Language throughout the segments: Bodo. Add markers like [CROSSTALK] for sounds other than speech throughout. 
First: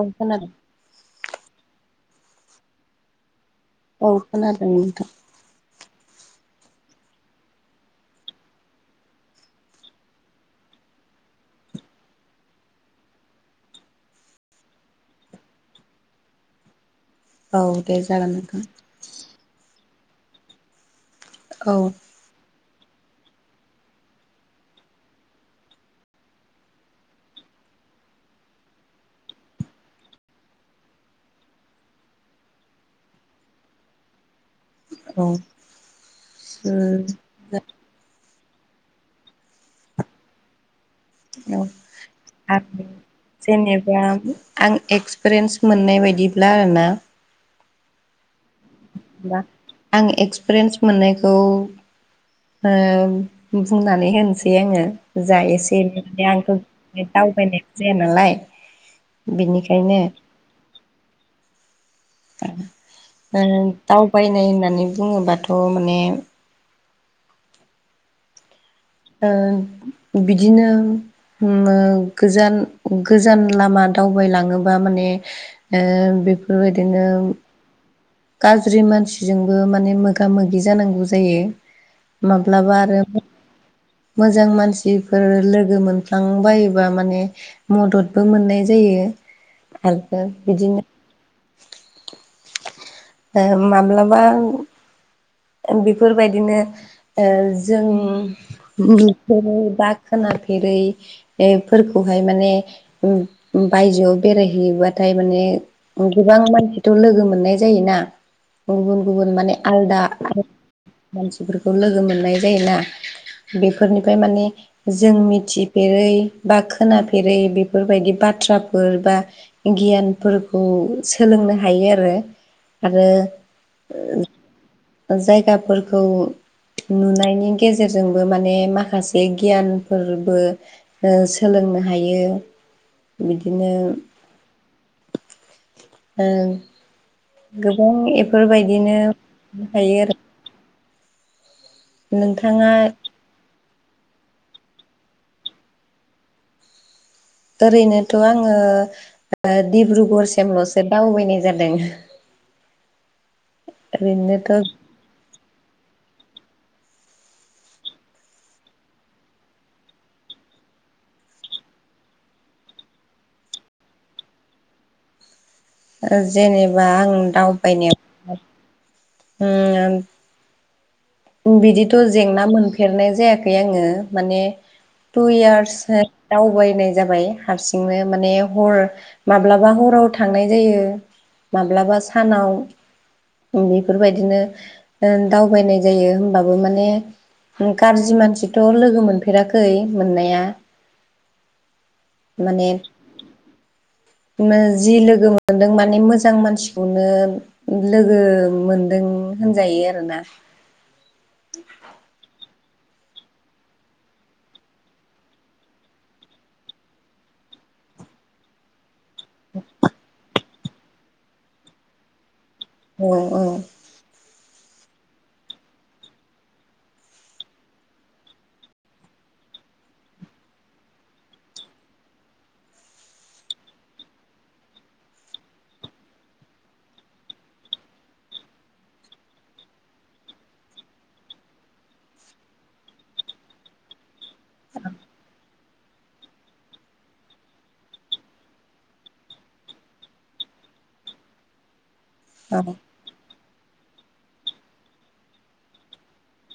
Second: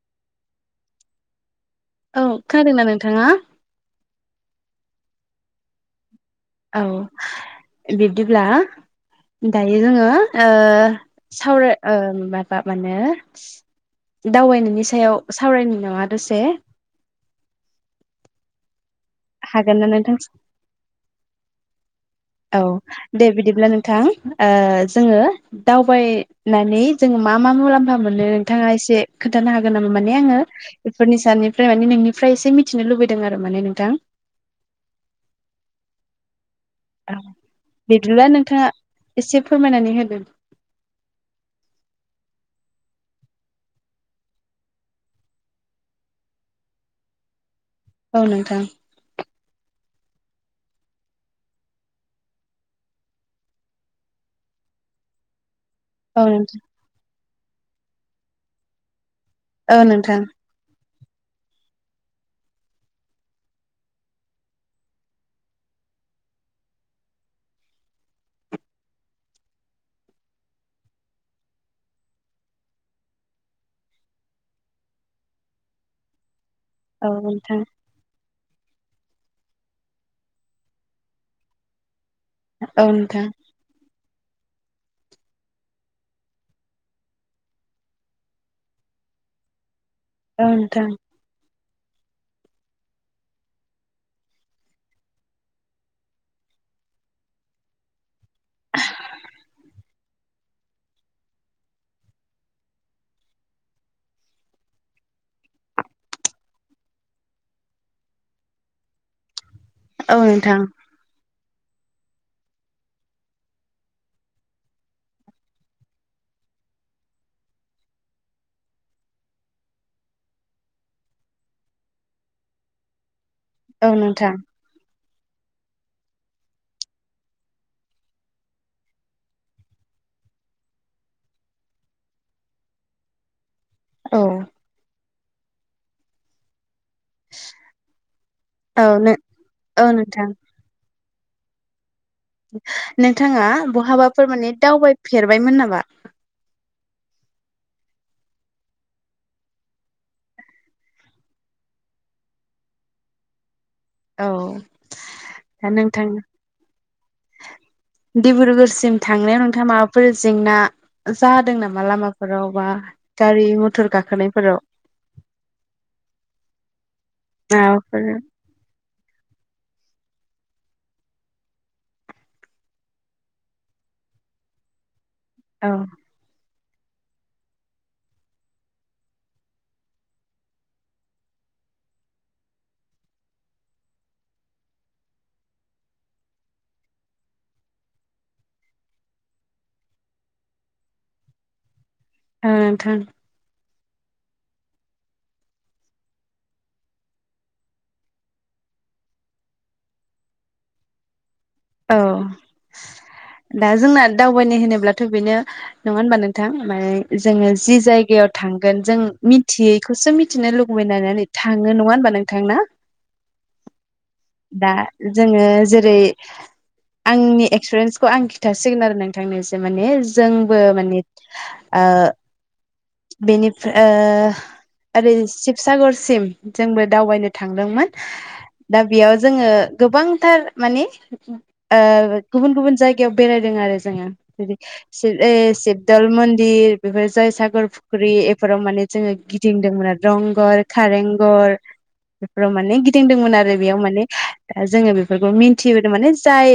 औ खोनादों औ खोनादोंना नोंथाङा ओ खोनादों नोंथां औ बिब्दिब्ला दायो जोङो सावराय ओ माबा मानो दावबायनायनि सायाव सावरायनो नङा दसे औ दे जागोन नोंथां हागोनना नोंथां औ औ दे बिदिब्ला नोंथां जोङो दावबायनानै जोंङ मा मा मुलाम्फा मोनो नोंथाङा एसे खोन्थानो हागोन नामा माने आङो बेफोरनि साननिफ्राय माने नोंनिफ्राय एसे मिथिनो लुबैदों आरो माने नोंथां औ ओम बिदिब्ला नोंथाङा एसे फोरमायनानै होदो औ आरो जेनेबा आं एक्सपिरियेन्स मोननाय बायदिब्ला आरोना औ नोंथां ा आं एक्सपिरियेन्स मोननायखौ बुंनानै होनोसै आङो जा एसे एनै औ माने आंथ दावबायनायबो जाया नालाय बिनिखायनो नोंथां दावबायनाय होननानै बुङोबाथ' माने ओ बिदिनो गोजान गोजान लामा दावबायलाङोबा माने ओ बेफोरबायदि औ नोंथां गाज्रि मानसिजोंबो माने मोगा मोगि जानांगौ जायो माब्लाबा औ आरो नोंथां मोजां मानसिफोर लोगो मोनफ्लांबायोबा माने मददबो मोननाय जायो आरो औ बिदिनो नोंथां ओ माब्लाबा बेफोरबायदिनो ओ जों बा खोनाफेरैफोरखौहाय माने बायजोआव बेरायहैयोबाथाय माने गोबां मानसिथ' लोगो मोननाय जायोना गुबुन गुबुन माने आलदा औ नोंथां मानसिफोरखौ लोगो मोननाय जायोना बेफोरनिफ्राय माने जों मिथिफेरै बा खोनाफेरै बेफोरबायदि बाथ्राफोर बा गियानफोरखौ सोलोंनो हायो आरो आरो औ नोंथां जायगाफोरखौ नुनायनि गेजेरजोंबो माने माखासे गियानफोरबो सोलोंनो हायो बिदिनो औ गोबां एफोरबायदिनो नो औ हायो आरो नोंथां नोंथाङा नोंथाङा बहाबाफोर माने दावबायफेरबायमोन नामा ओरैनोथ' आङो डिब्रुगड़सिमल'सो दावबायनाय जादों [INAUDIBLE] औ ओरैनो थ' नोंथां डिब्रुगड़ सिम थांनायाव नोंथाङा माबाफोर जेंना जादों नामा लामाफोराव बा गारि मथर गाखोनायफोराव जेनेबा आं माबाफोर [UNINTELLIGIBLE] आं बिदिथ' जेंना मोनफेरनाय जायाखै आङो माने टु औ इयार्स दावबायनाय जाबाय हारसिंनो माने हर माब्लाबा हराव थांनाय जायो माब्लाबा सानाव बेफोरबायदिनो दावबायनाय जायो होमबाबो माने गाज्रि मानसिथ' लोगो मोनफेराखै मोननाया ओ माने नोंथां जि लोगो मोनदों माने मोजां मानसिखौनो लोगो मोनदों होनजायो आरोना औ दा जोंना दावबायनाय होनोब्लाथ' बेनो नङा होनबा नोंथां मान जोङो जि जायगायाव थांगोन जों मिथियैखौसो मिथिनो लुगैबायनायनै थाङो नङा होनबा नोंथां ना औ औ दा जोङो जेरै आंनि एक्सपिरियेन्सखौ आं खिन्थासिगोन आरो नोंथांनो एसे माने जोंबो माने बेनिफ्राय ओरै शिबसागड़सिम जोंबो दावबायनो थांदोंमोन दा बेयाव जोङो गोबांथार माने गुबुन गुबुन जायगायाव बेरायदों आरो जोङो सिब ए सिशबदल मन्दिर बेफोर जयसागर फुख्रि एफोराव माने जोङो गिदिंदोंमोन आरो रंघर खारेंघर बेफोराव माने औ गिदिंदोंमोन आरो बेयाव माने जोङो बेफोरखौ मिन्थिबोदों माने जाय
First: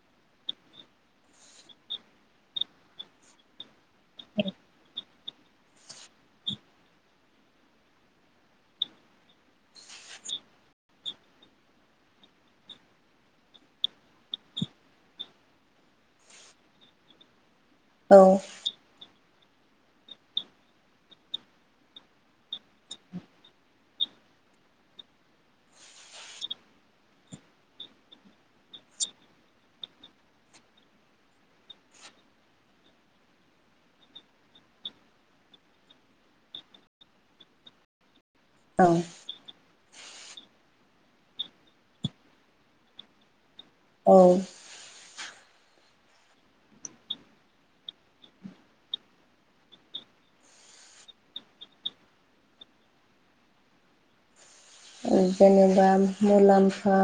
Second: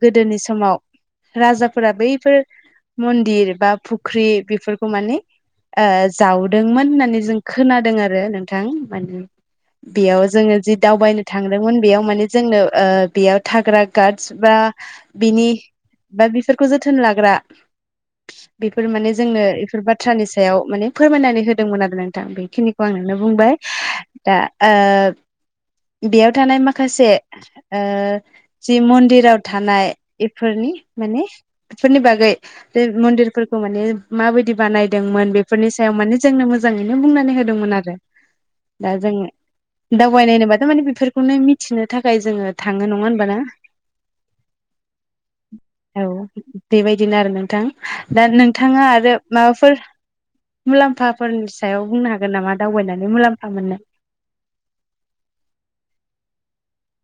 गोदोनि समाव राजाफोरा बैफोर मन्दिर बा फुख्रि बेफोरखौ माने जावदोंमोन होननानै जों खोनादों आरो नोंथां माने बेयाव जोङो जि दावबायनो थांदोंमोन बेयाव माने जोंनो बेयाव थाग्रा गार्डस बा बिनि बा बेफोरखौ जोथोन लाग्रा औ बेफोर माने जोंनो बेफोर बाथ्रानि सायाव माने फोरमायनानै होदोंमोन आरो नोंथां बेखिनिखौ [UNINTELLIGIBLE] बुंबाय दा ओ बेयाव थानाय माखासे ओ जि मन्दिराव थानाय बेफोरनि माने बेफोरनि बागै बे मन्दिरफोरखौ माने माबायदि बानायदोंमोन बेफोरनि सायाव माने जोंनो मोजाङैनो बुंनानै होदोंमोन आरो [INAUDIBLE] औ दा जों दावबायनाय होनोबाथ माने बेफोरखौनो मिथिनो थाखाय जोङो थाङो नङा होनबा ना औ औ बेबायदिनो आरो नोंथां दा नोंथाङा आरो माबाफोर मुलाम्फाफोरनि सायाव बुंनो हागोन नामा दावबायनानै मुलाम्फा मोननो जेनेबा मुलाम्फा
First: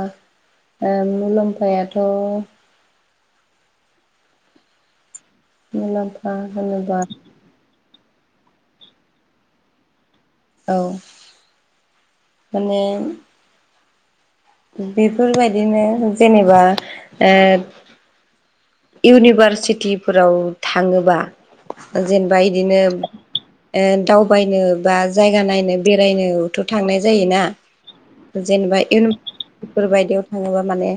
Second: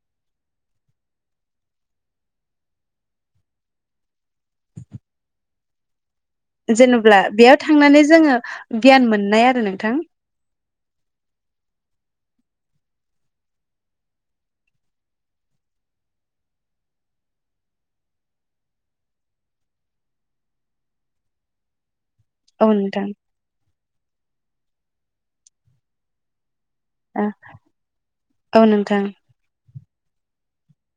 मुलाम्फायाथ' मुलाम्फा होनोबा जेनेब्ला बेयाव थांनानै जोङो गियान मोननाय आरो नोंथां औ माने बेफोरबायदिनो जेनेबा ओ इउनिभारसिटिफोराव थाङोबा जेनेबा औ इदिनो नोंथां ओ दावबायनो बा जायगा नायनो बेरायनोथ' थांनाय जायोना औ जेनेबा नोंथां इउनिभारसिफोर बायदियाव थाङोबा माने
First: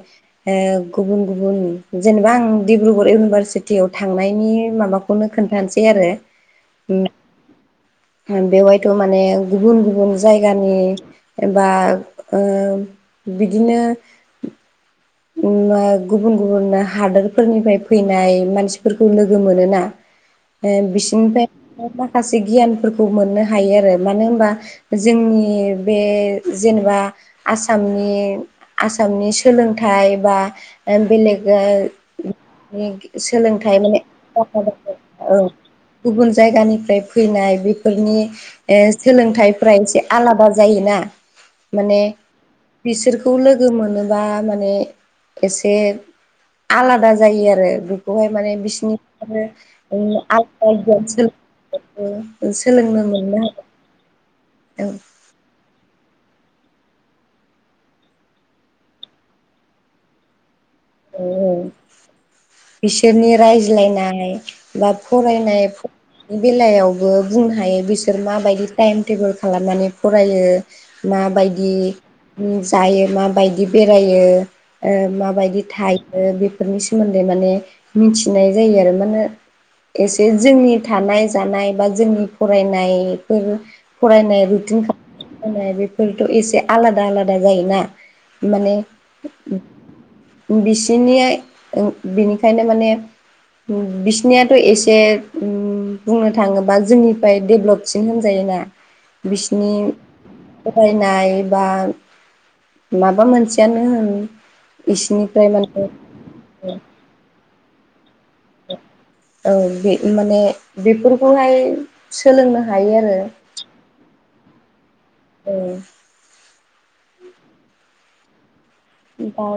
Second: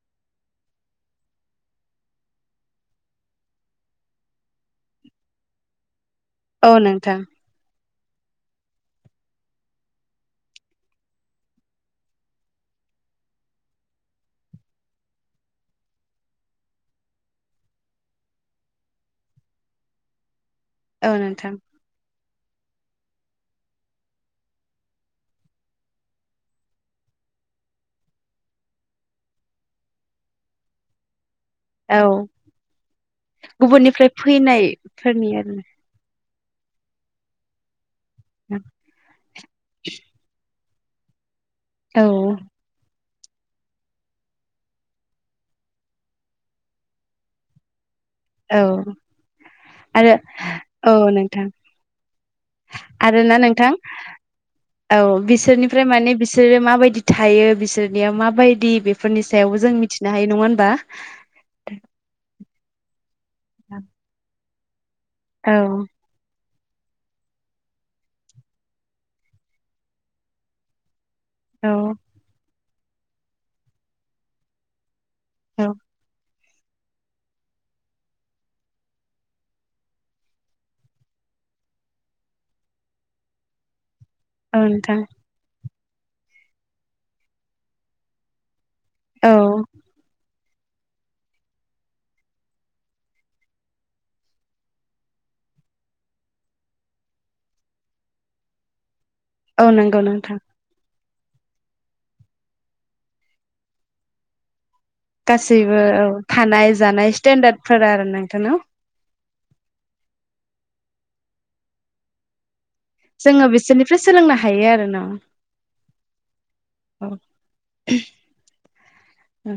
ओ गुबुन गुबुन जेनेबा आं डिब्रुगर इउनिभारसिटियाव थांनायनि माबा खौनो खोन्थानोसै आरो औ नोंथां बेवहायथ' माने गुबुन गुबुन जायगानि बा ओ बिदिनो गुबुन गुबुन हादोरफोरनिफ्राय फैनाय मानसिफोरखौ लोगो मोनोना [INAUDIBLE] ओ औ बिसोरनिफ्राय नोंथां माखासे गियानफोरखौ मोननो हायो आरो मानो होनबा जोंनि बे जेनेबा आसामनि आसामनि सोलोंथाइ बा बेलेग औ सोलोंथाइ माने गुबुननिफ्राय फैनायफोरनि औ आरो गुबुन जायगानिफ्राय फैनाय बेफोरनि सोलोंथाइफ्रा एसे आलादा जायोना माने औ बिसोरखौ लोगो मोनोबा माने एसे आलादा जायो आरो बेहाय माने औ बिसिोरनि आरो औ आलदा आ नोंथां सोलोंनो आरोना मोननो हागौ नोंथां औ बिसोरनि ओमफ्राय माने बिसोरो माबायदि थायो बिसोरनिया माबायदि बेफोरनि सायावबो जों मिथिनो हायो नङा होनबा औ औ बिसोरनि रायजलायनाय बा औ फरायनाय बेलायावबो बुंनो हायो बिसोर माबायदि टाइम टेबोल खालामनानै फरायो माबायदि औ जायो माबायदि बेरायो ओ माबायदि औ थायो बेफोरनि सोमोन्दै माने मिथिनाय जायो आरो माने एसे जोंनि थानाय जानाय बा जोंनि फरायनायफोर फरायनाय औ नोंथां [UNINTELLIGIBLE] बे फोरथ' एसे आलादा आलादा जायोना माने औ बिसिनि बिनिखायनो माने बिसिनिाथ' एसे बुंनो थाङोबा जोंनिफ्राय डेभलपसिन होनजायोना [INAUDIBLE] बिसिनि नंगौ नोंथां फरायनाय बा माबा मोनसेयानो होन इसिनि गासैबो औ थानाय जानाय स्टेेनडार्द फोर आरो नोंथांनाव औ बि माने बेफोरखौहाय सोलोंनो हायो आरो जोङो बिसोरनिफ्राय सोलोंनो हायो आरो ना। ए दा औ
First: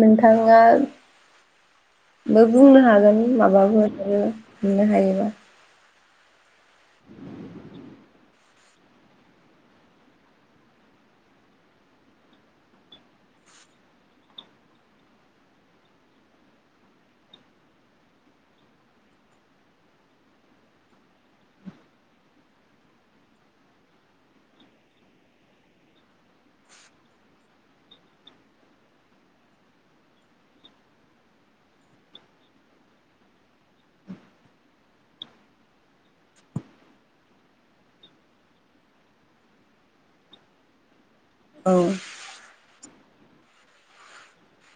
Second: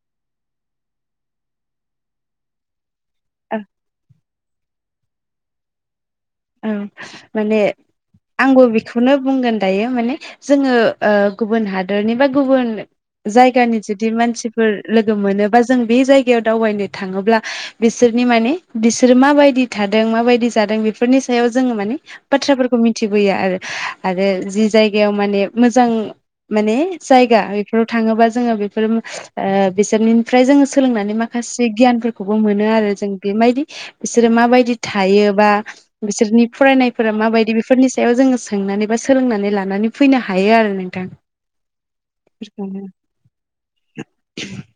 नोंथा ङानो बुंनो हागोन। माबाबो हमनो हायोबा औ माने आंबो बेखौनो बुंगोन दायो माने जोङो ओ गुबुन हादरनि बा गुबुन जायगानि जुदि मानसिफोर लोगो मोनो बा जों बे जायगायाव दावबायनो थाङोब्ला बिसोरनि माने बिसोरो माबायदि थादों माबायदि जादों बेफोरनि सायाव जोङो माने बाथ्राफोरखौ मिथिबोयो आरो आरो जि जायगायाव माने मोजां माने जायगा इफोराव थाङोबा जोङो बेफोर बिसोरनिफ्राय जोङो सोलोंनानै माखासे गियानफोरखौबो मोनो। आरो जों बेबायदि बिसोरो माबायदि थायो बा बिसोरनि फरायनायफोरा माबायदि बेफोरनि सायाव जोङो सोंनानै बा सोलोंनानै लानानै फैनो हायो। आरो नों [UNINTELLIGIBLE] औ खिथानो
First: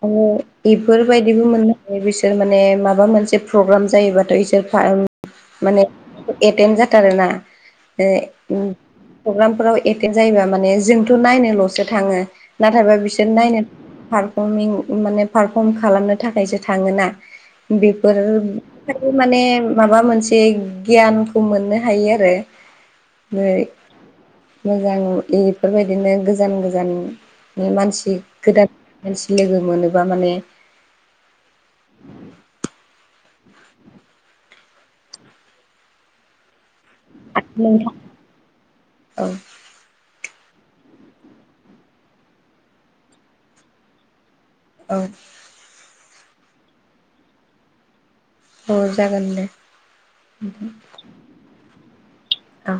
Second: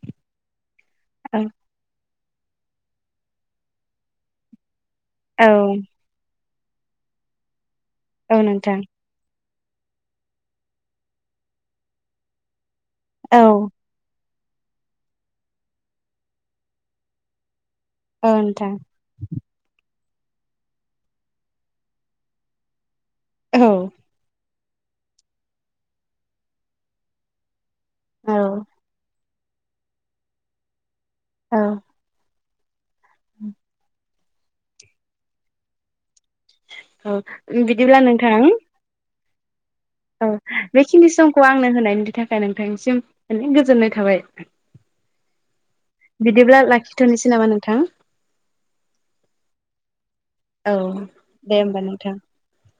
आरो इफोरबायदिबो मोननो हायो। बिसोर बिसोर माने माबा मोनसे प्रग्राम जायोबाथ' इसोर औ माने एटेम जाटारो ना औ नोंथां प्रग्रामफोराव एटे जायोबा माने जोंथ' नायनोल'सो थाङो नाथायबा बिसोर औ नायनो मिं माने पारफर्म खालामनो थाखायसो थाङोना बेफोर औ नोंथां माने माबा मोनसे गियानखौ मोननो हायो आरो। औ मोजां इफोरबायदिनो गोजान गोजान मानसि गोदान मानसि लोगो मोनोबा माने औ [INAUDIBLE] औ बिदिब्ला नोंथां औ औ बेखिनि समखौ आंनो होनायनि थाखाय नोंथांनिसिम माने गोजोननाय थाबाय। औ बिदिब्ला लाखिथ'नोसै नामा नोंथां? अ जागोन दे। औ दे होमबा नोंथां। औ